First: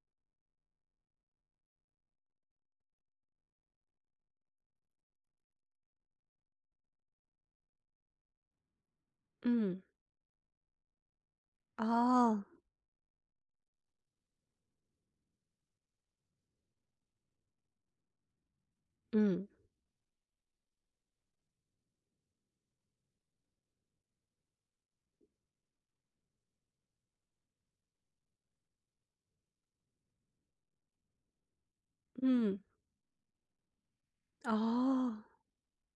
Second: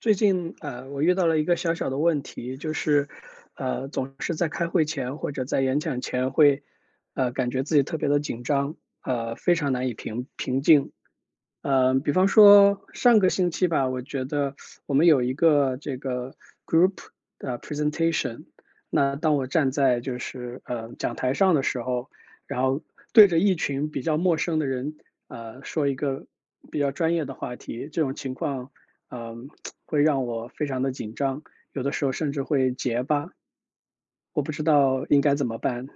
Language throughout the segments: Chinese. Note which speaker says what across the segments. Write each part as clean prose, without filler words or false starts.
Speaker 1: 最近我遇到了一个小小的问题，就是，总是在开会前或者在演讲前会，感觉自己特别的紧张，非常
Speaker 2: 嗯，
Speaker 1: 难以平静，比方
Speaker 2: 哦，
Speaker 1: 说上个星期吧，我觉得我们有一个这个 group 的 presentation。那当我
Speaker 2: 嗯，
Speaker 1: 站在就是讲台上的时候，然后对着一群比较陌生的人，说一个比较专业的话题，这种情况，嗯、会让我非常的紧张，有的时候甚至
Speaker 2: 嗯，
Speaker 1: 会结巴，我不知道
Speaker 2: 哦，
Speaker 1: 应该怎么办。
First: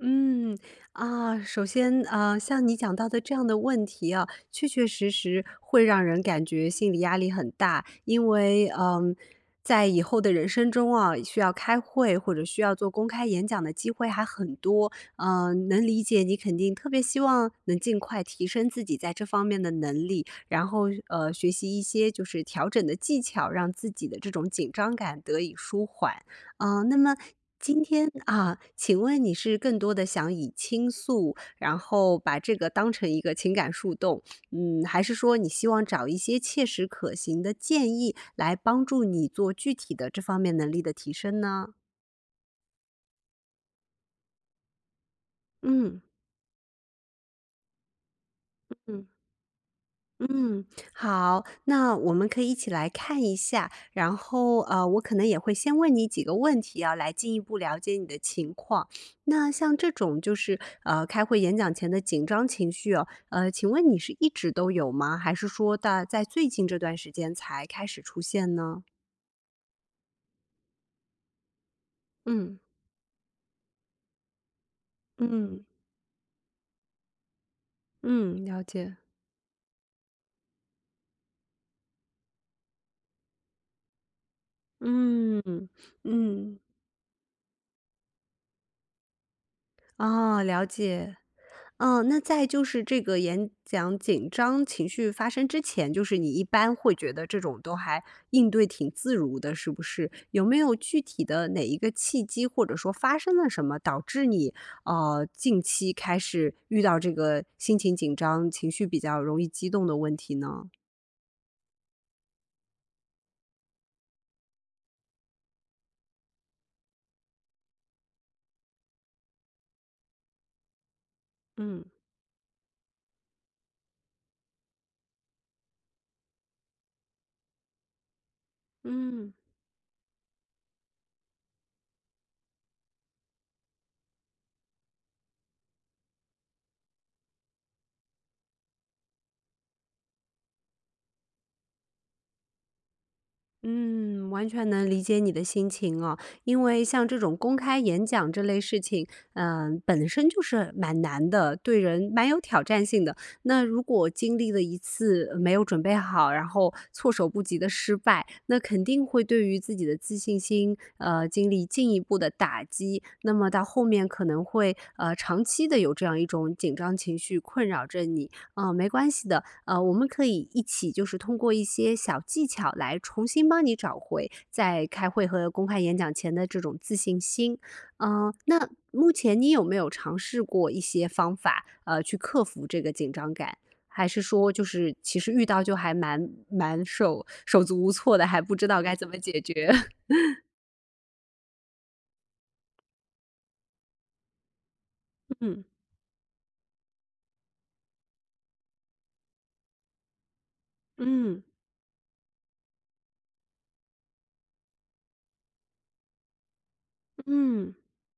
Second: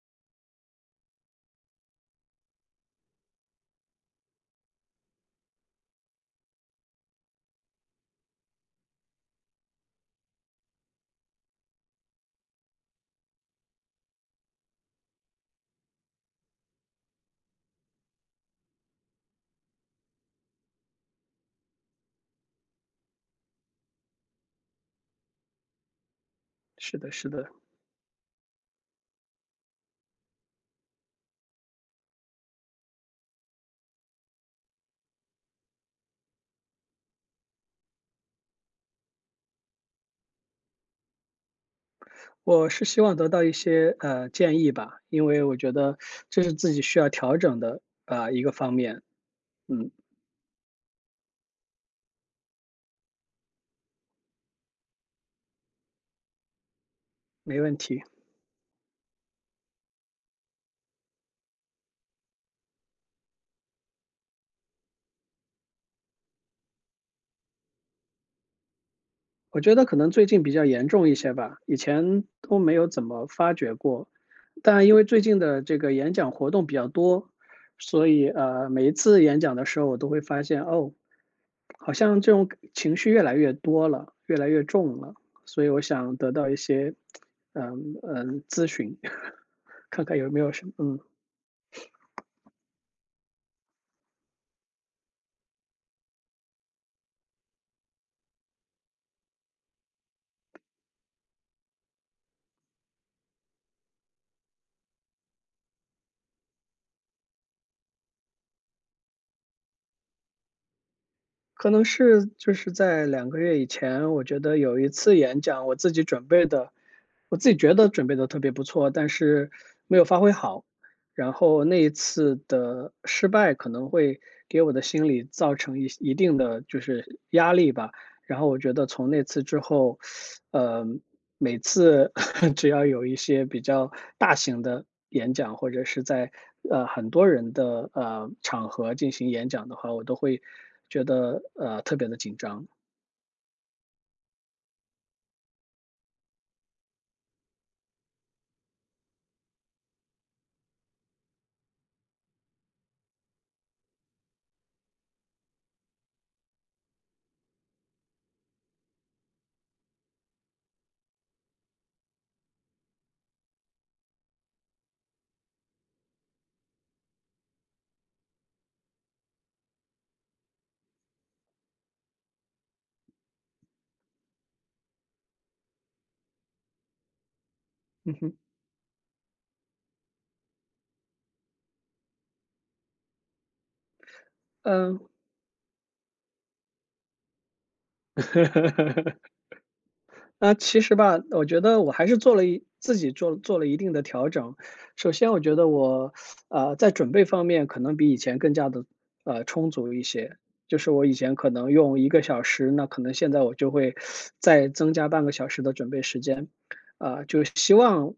Speaker 2: 嗯，啊，首先，啊，像你讲到的这样的问题啊，确确实实会让人感觉心理压力很大。因为，在以后的人生中啊，需要开会或者需要做公开演讲的机会还很多。嗯，能理解你肯定特别希望能尽快提升自己在这方面的能力，然后，学习一些就是调整的技巧，让自己的这种紧张感得以舒缓。
Speaker 1: 是
Speaker 2: 那
Speaker 1: 的，
Speaker 2: 么
Speaker 1: 是的。
Speaker 2: 今天啊，请问你是更多的想以倾诉，然后把这个当成一个情感树洞，嗯，还是说你希望找一些切实可行的建议来帮助你做具体的这方面能力的提升呢？
Speaker 1: 我是希望得到一些建议吧，因为我觉得
Speaker 2: 嗯
Speaker 1: 这是自己需要调整的啊一个方面。
Speaker 2: 嗯。
Speaker 1: 嗯，
Speaker 2: 嗯，好，那我们可以一起来看一下，然后我可能也会先问你几个问题啊，来进一
Speaker 1: 没
Speaker 2: 步
Speaker 1: 问
Speaker 2: 了解
Speaker 1: 题。
Speaker 2: 你的情况。那像这种就是开会演讲前的紧张情绪哦，请问你是一直都有吗？还是说大在最近这段时间才开始出现呢？
Speaker 1: 我觉得可能最近比较严重一些吧，以前都
Speaker 2: 嗯
Speaker 1: 没有怎么发觉过，但因为最近的
Speaker 2: 嗯
Speaker 1: 这个演讲活动比较多，所以
Speaker 2: 嗯，了
Speaker 1: 每一
Speaker 2: 解，
Speaker 1: 次演讲的时候，我都会发现哦，好像这种情绪越来越多了，越来越重了，
Speaker 2: 嗯
Speaker 1: 所以我想得到一
Speaker 2: 嗯，
Speaker 1: 些咨询，看看有没
Speaker 2: 哦，
Speaker 1: 有
Speaker 2: 了
Speaker 1: 什么。
Speaker 2: 解。嗯，那在就是这个演讲紧张情绪发生之前，就是你一般会觉得这种都还应对挺自如的，是不是？有没有具体的哪一个契机，或者说发生了什么，导致你近期开始遇到这个心情紧张、情绪比较容易激动的问题呢？
Speaker 1: 可能是就是在两个月以前，我觉得有一次演讲，我自己觉得准备的特别不错，但是没有发挥好。然后那
Speaker 2: 嗯
Speaker 1: 一次的失败可能会给我的心理造成一定的就是压力吧。然后我觉得从那
Speaker 2: 嗯。
Speaker 1: 次之后，呃，每次 只要有一些比较大型的演讲，或者是在很多人的场合进行演讲的话，我都会觉得特别的紧张。
Speaker 2: 嗯，完全能理解你的心情哦，因为像这种公开演讲这类事情，本身就是蛮难的，对人蛮有挑战性的。那如果经历了一次没有准备好，然后措手不及的失败，那肯定会对于自己的自信心，经历进一步的打击。那么到后面可能会，长期的有这样一种紧张情绪困扰着你。没关系的，我们可以一起就是通过一些小技巧来重新帮你找回在开会和公开演讲前的这种自信心。
Speaker 1: 嗯
Speaker 2: 那目前你有没有尝试过一些方法，去克服这个紧张感？还是说就是
Speaker 1: 哼，嗯，
Speaker 2: 其实遇到就还蛮手足无措的，还不知道该怎么 解决？
Speaker 1: 那其实吧，我觉得我还是做了一自己做了一定的调整。首先我 觉
Speaker 2: 嗯
Speaker 1: 得我，在准备方面可能比以前更加的充足一些。就是我以前
Speaker 2: 嗯
Speaker 1: 可能用一个小时，那可能现在我就会再增加半个小时的准备时间。啊，就希
Speaker 2: 嗯
Speaker 1: 望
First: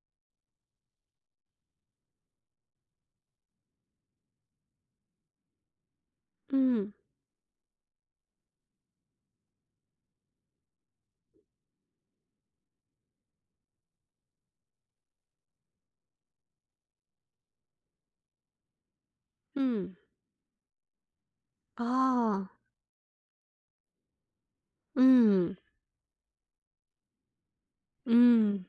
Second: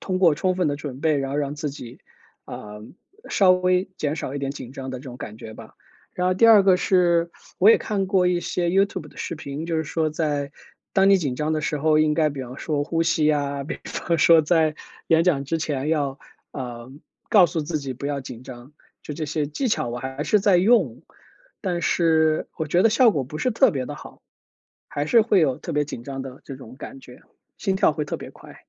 Speaker 1: 通过充分的准备，然后让自己，啊，稍微减少一点紧张的这种感觉吧。然后第二个
Speaker 2: 嗯
Speaker 1: 是，我也看过一些 YouTube 的视频，就是说在当你紧张的时候，应该比方说呼吸呀，比方说在演讲之前要，呃，告诉自己不要紧张，就这些技巧
Speaker 2: 嗯，
Speaker 1: 我还是在用，但是
Speaker 2: 哦，
Speaker 1: 我觉得效果不是特别的好，还是会
Speaker 2: 嗯
Speaker 1: 有特别紧张的这种感觉，心跳会特别
Speaker 2: 嗯。
Speaker 1: 快。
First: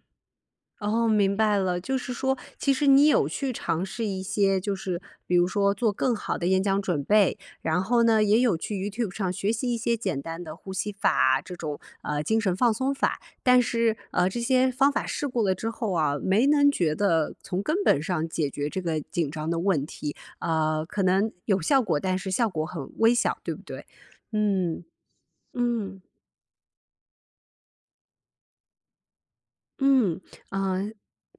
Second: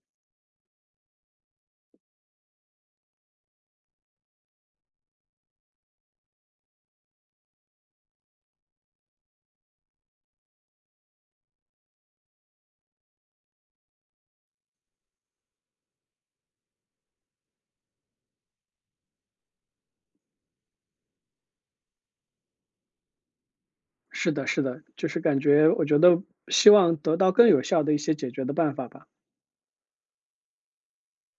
Speaker 2: 哦，明白了，就是说，其实你有去尝试一些，就是比如说做更好的演讲准备，然后呢，也有去 YouTube 上学习一些简单的呼吸法这种精神放松法，但是这些方法试过了之后啊，没能觉得从根本上解决这个紧张的问题，可能有效果，但是效果很微小，对不对？
Speaker 1: 是的，是的，
Speaker 2: 嗯
Speaker 1: 就是感觉我觉
Speaker 2: 嗯。
Speaker 1: 得希望得到更有效的一些解决的办法吧，
Speaker 2: 嗯，啊，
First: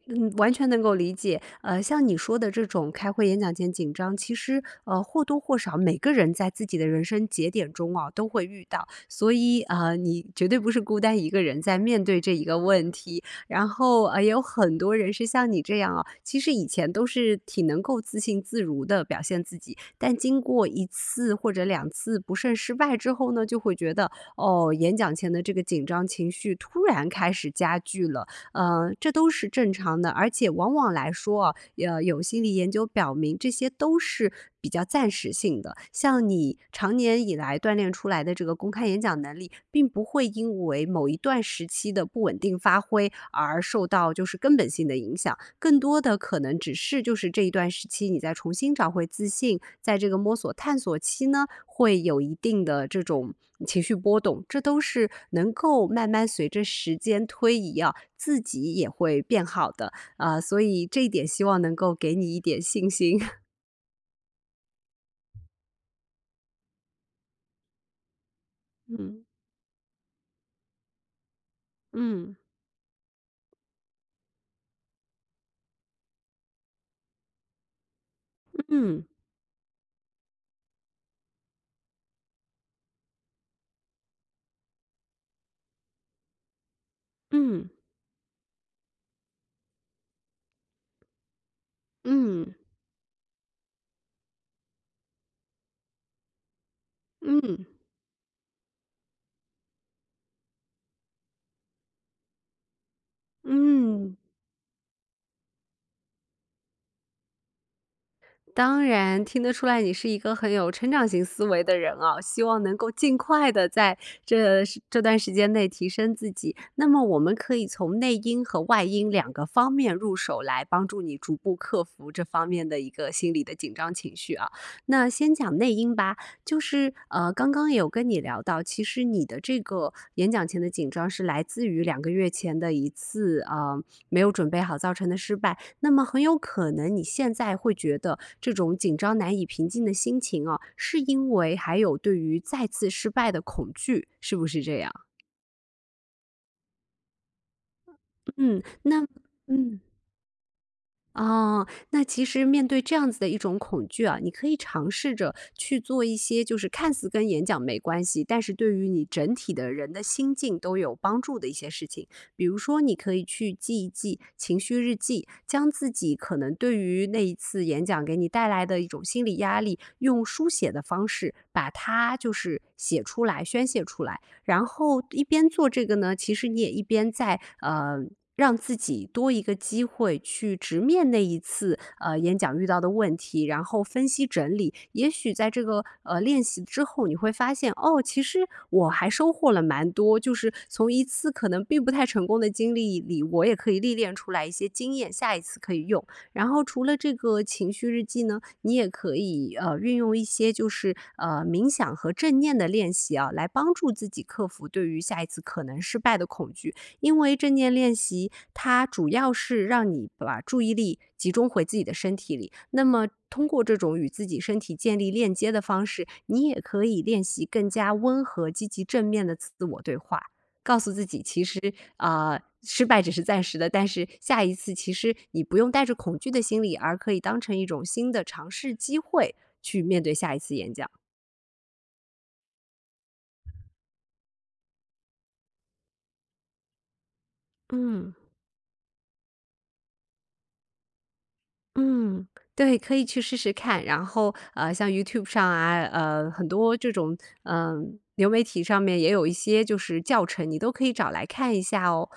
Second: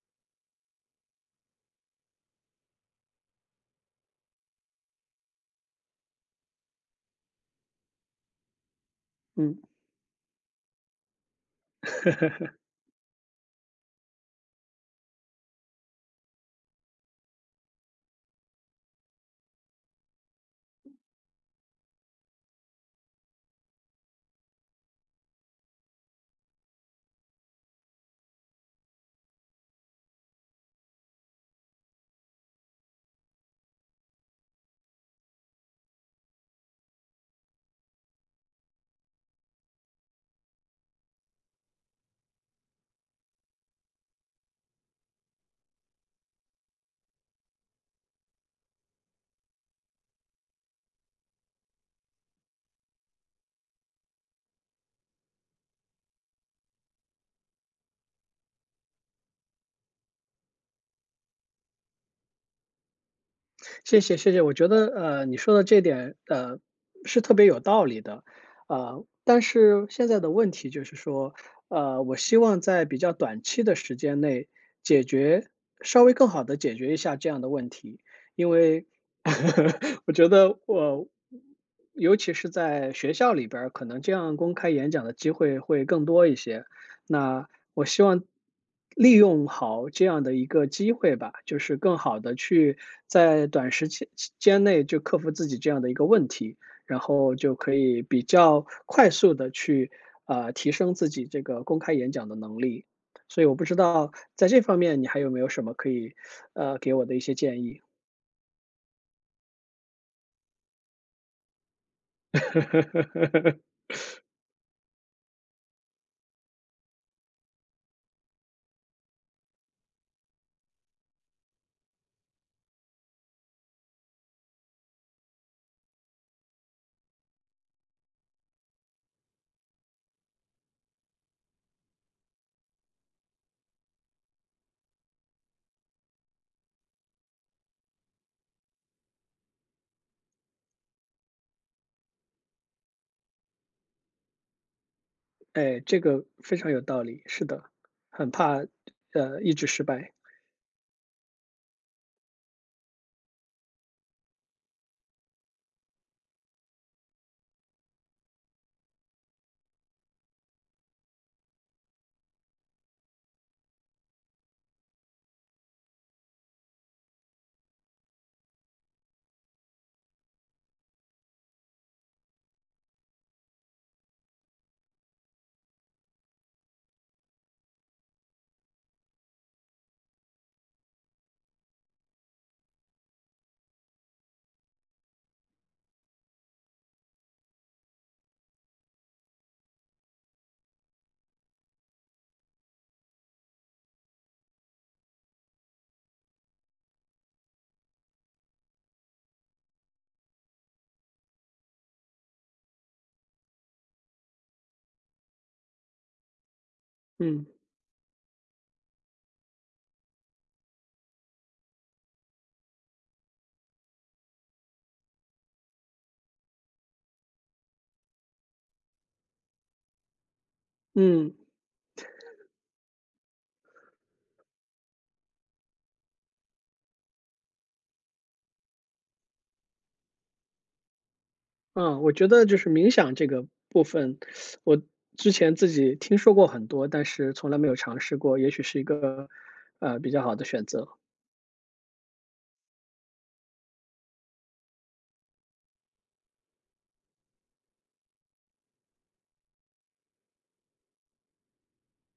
Speaker 2: 嗯，完全能够理解。像你说的这种开会演讲前紧张，其实或多或少每个人在自己的人生节点中啊都会遇到，所
Speaker 1: 嗯。
Speaker 2: 以你绝对不是孤单一个人在面对这一个 问题。然后也有很多人是像你这样啊，其实以前都是挺能够自信自如的表现自己，但经过一次或者两次不慎失败之后呢，就会觉得哦，演讲前的这个紧张情绪突然开始加剧了。嗯，这都是正常的。而且往往来说啊，有心理研究表明，这些都是比较暂时性的。像你常年以来锻炼出来的这个公开演讲能力，并不会因为某一段时期的不稳定发挥而受到就是根本性的影响，更多的可能只是就是这一段时期你再重新找回自信，在这个摸索探索期呢，会有一定的这种情绪波动，这都是能够慢慢随着时间推移啊，自己也会变好的啊、所以这一点希望能够给你一点信心。
Speaker 1: 谢谢谢谢，我觉得你说的这点是特别有道理的，
Speaker 2: 嗯
Speaker 1: 但是现在的问题就是说，我希
Speaker 2: 嗯
Speaker 1: 望在比较短期的时间内解决，稍微更好的解决一下这样的问题，因为
Speaker 2: 嗯
Speaker 1: 我觉得我尤其是在学校里边儿，可能这样公开演讲的机会会更多一些，那
Speaker 2: 嗯
Speaker 1: 我希望利用好这样的一个机会吧，就是更好的
Speaker 2: 嗯
Speaker 1: 去在短时间内就克服自己这样的一个问题，然后就
Speaker 2: 嗯
Speaker 1: 可以比较快速的去，提升自己这个公开演讲的能力。所以我不知道
Speaker 2: 嗯。
Speaker 1: 在这方面你还有没有什么可以，给我的一些建议？
Speaker 2: 当然，听得出来你是一个很有成长型思维的人啊，希望能够尽快的 在这时这段时间内提升自己。那么我们可以从内因和外因两个方面入手，来帮助你逐步克服这方面的一个心理的紧张情绪啊。那先讲内因吧，就是刚刚也有跟你聊到，其实你的这个演讲前的紧张是来自于2个月前的一次没有准备好造成的失败。那么很有可能你现在会觉得这种紧张难以平静的心情啊，是因为还有对于再次失败的恐惧，是不是这样？
Speaker 1: 哎，这个非常有道理，是的，很怕，
Speaker 2: 嗯，那
Speaker 1: 一直
Speaker 2: 嗯。
Speaker 1: 失败。
Speaker 2: 哦，那其实面对这样子的一种恐惧啊，你可以尝试着去做一些，就是看似跟演讲没关系，但是对于你整体的人的心境都有帮助的一些事情。比如说，你可以去记一记情绪日记，将自己可能对于那一次演讲给你带来的一种心理压力，用书写的方式把它就是写出来、宣泄出来。然后一边做这个呢，其实你也一边在。让自己多一个机会去直面那一次演讲遇到的问题，然后分析整理。也许在这个练习之后，你会发现哦，其实我还收获了蛮多，就是从一次可能并不太成功的经历里，我也可以历练出来一些经验，下一次可以用。然后除了这个情绪日记呢，你也可以运用一些就是冥想和正念的练习啊，来帮助自己克服对于下一次可能失败的恐惧。因为
Speaker 1: 嗯，
Speaker 2: 正念练习它主要是让你把注意力集中回自己的身体里，那么通过这种与自己身体建立链接的方式，你也可以练习更加温和、积极、正面的自我对话。告诉自己，
Speaker 1: 嗯。
Speaker 2: 其实啊、失败只是暂时的，但是下一次其实你不用带着恐惧的心理，而可以当成一种新的尝试机会去面对下一次演讲。
Speaker 1: 嗯，我觉得就是冥想这个部分，我之前自己听说过很多，但是从来没有尝
Speaker 2: 嗯。
Speaker 1: 试过，也许是一个比较好的选择。
Speaker 2: 嗯，对，可以去试试看。然后，像 YouTube 上啊，很多这种，流媒体上面也有一些就是教程，你都可以找来看一下哦。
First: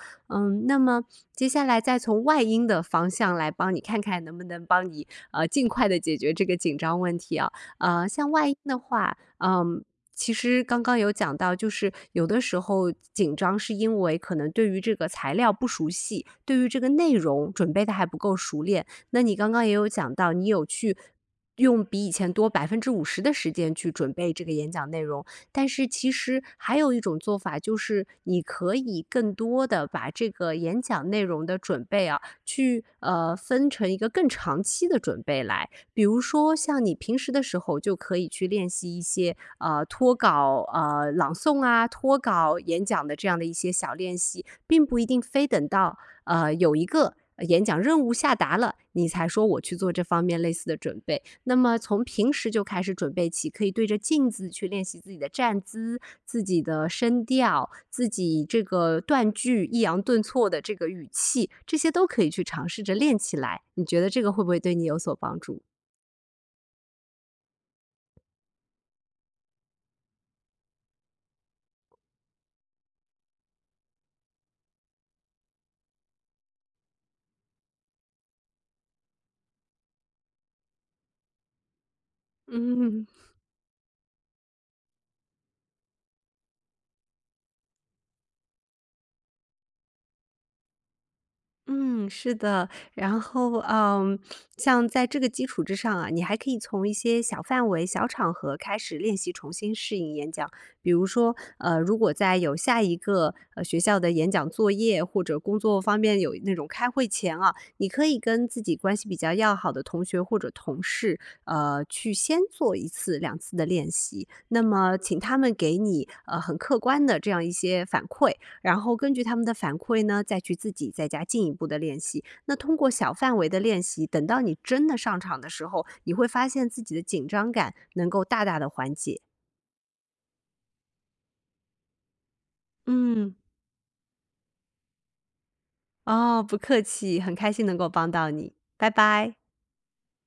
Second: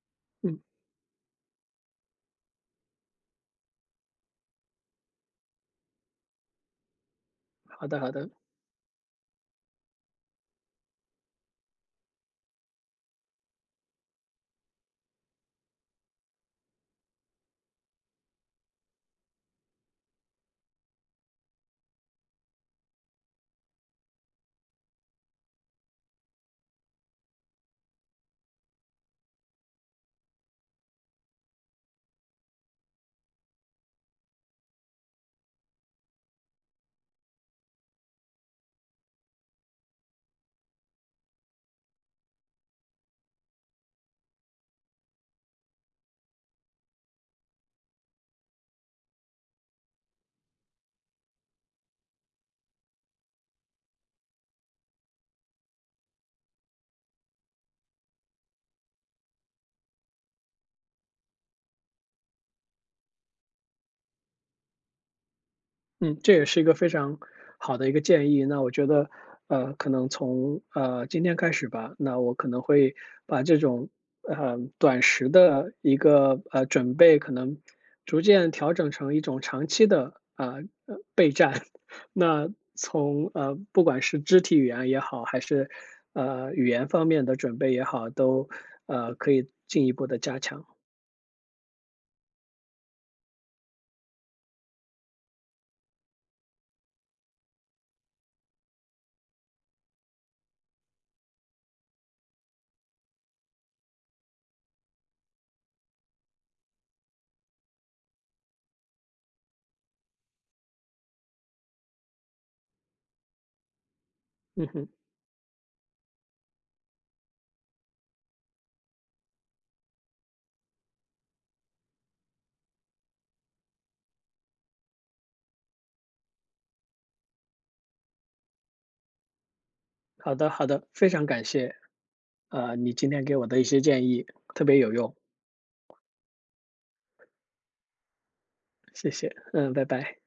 Speaker 1: 嗯，
Speaker 2: 嗯，那么接下来再从外因的方向来帮你看看能不能帮你尽快的解决这个紧张问题啊。
Speaker 1: 好的，好的。
Speaker 2: 像外因的话，嗯。其实刚刚有讲到，就是有的时候紧张是因为可能对于这个材料不熟悉，对于这个内容准备的还不够熟练，那你刚刚也有讲到，你有去用比以前多50%的时间去准备这个演讲内容，但是其实还有一种做法，就是你可以更多的把这个演讲内容的准备啊，去，分成一个更长期的准备来。比如说像你平时的时候就可以去练习一些，脱稿，朗诵啊，脱稿演讲的这样的一些小练习，并不一定非等到有一个演讲任务下达了，你才说我去做这方面类似的准备。那么从平时就开始准备起，可以对着镜子去练习自己的站姿、自己的声调、自己这个断句、抑扬顿挫的这个语气，这些都可以去尝试着练起来。你觉得这个会不会对你有所帮助？
Speaker 1: 嗯，这也是一个非常好的一个建议。那我觉得，可能从今天开始吧，那我可能会把这种短时的一个准备，可能逐渐调整成一种长期的啊备战。那
Speaker 2: 嗯，
Speaker 1: 从不管是肢体语言也好，还是语言方面的准备也好，都可以进一步的加强。
Speaker 2: 嗯，是的。然后，像在这个基础之上啊，你还可以从一些小范围、小场合开始练习重新适应演讲。比如说，如果在有下一个学校的演讲作业或者工作方面有那种开会前啊，你可以跟自己关系比较要好的同学或者同事，去先做一次、两次的练习。那
Speaker 1: 嗯哼，
Speaker 2: 么，请他们给你很客观的这样一些反馈。然后根据他们的反馈呢，再去自己在家进一步的练习。那通过小范围的练习，等到你真的上场的时候，你会发现自己的紧张感能够大大的缓解。
Speaker 1: 好的好的，非常感谢。你今天给
Speaker 2: 嗯。
Speaker 1: 我的一些建议特别有用，
Speaker 2: 哦，不客气，很开心能够帮到你，拜
Speaker 1: 谢谢，
Speaker 2: 拜。
Speaker 1: 嗯，拜拜。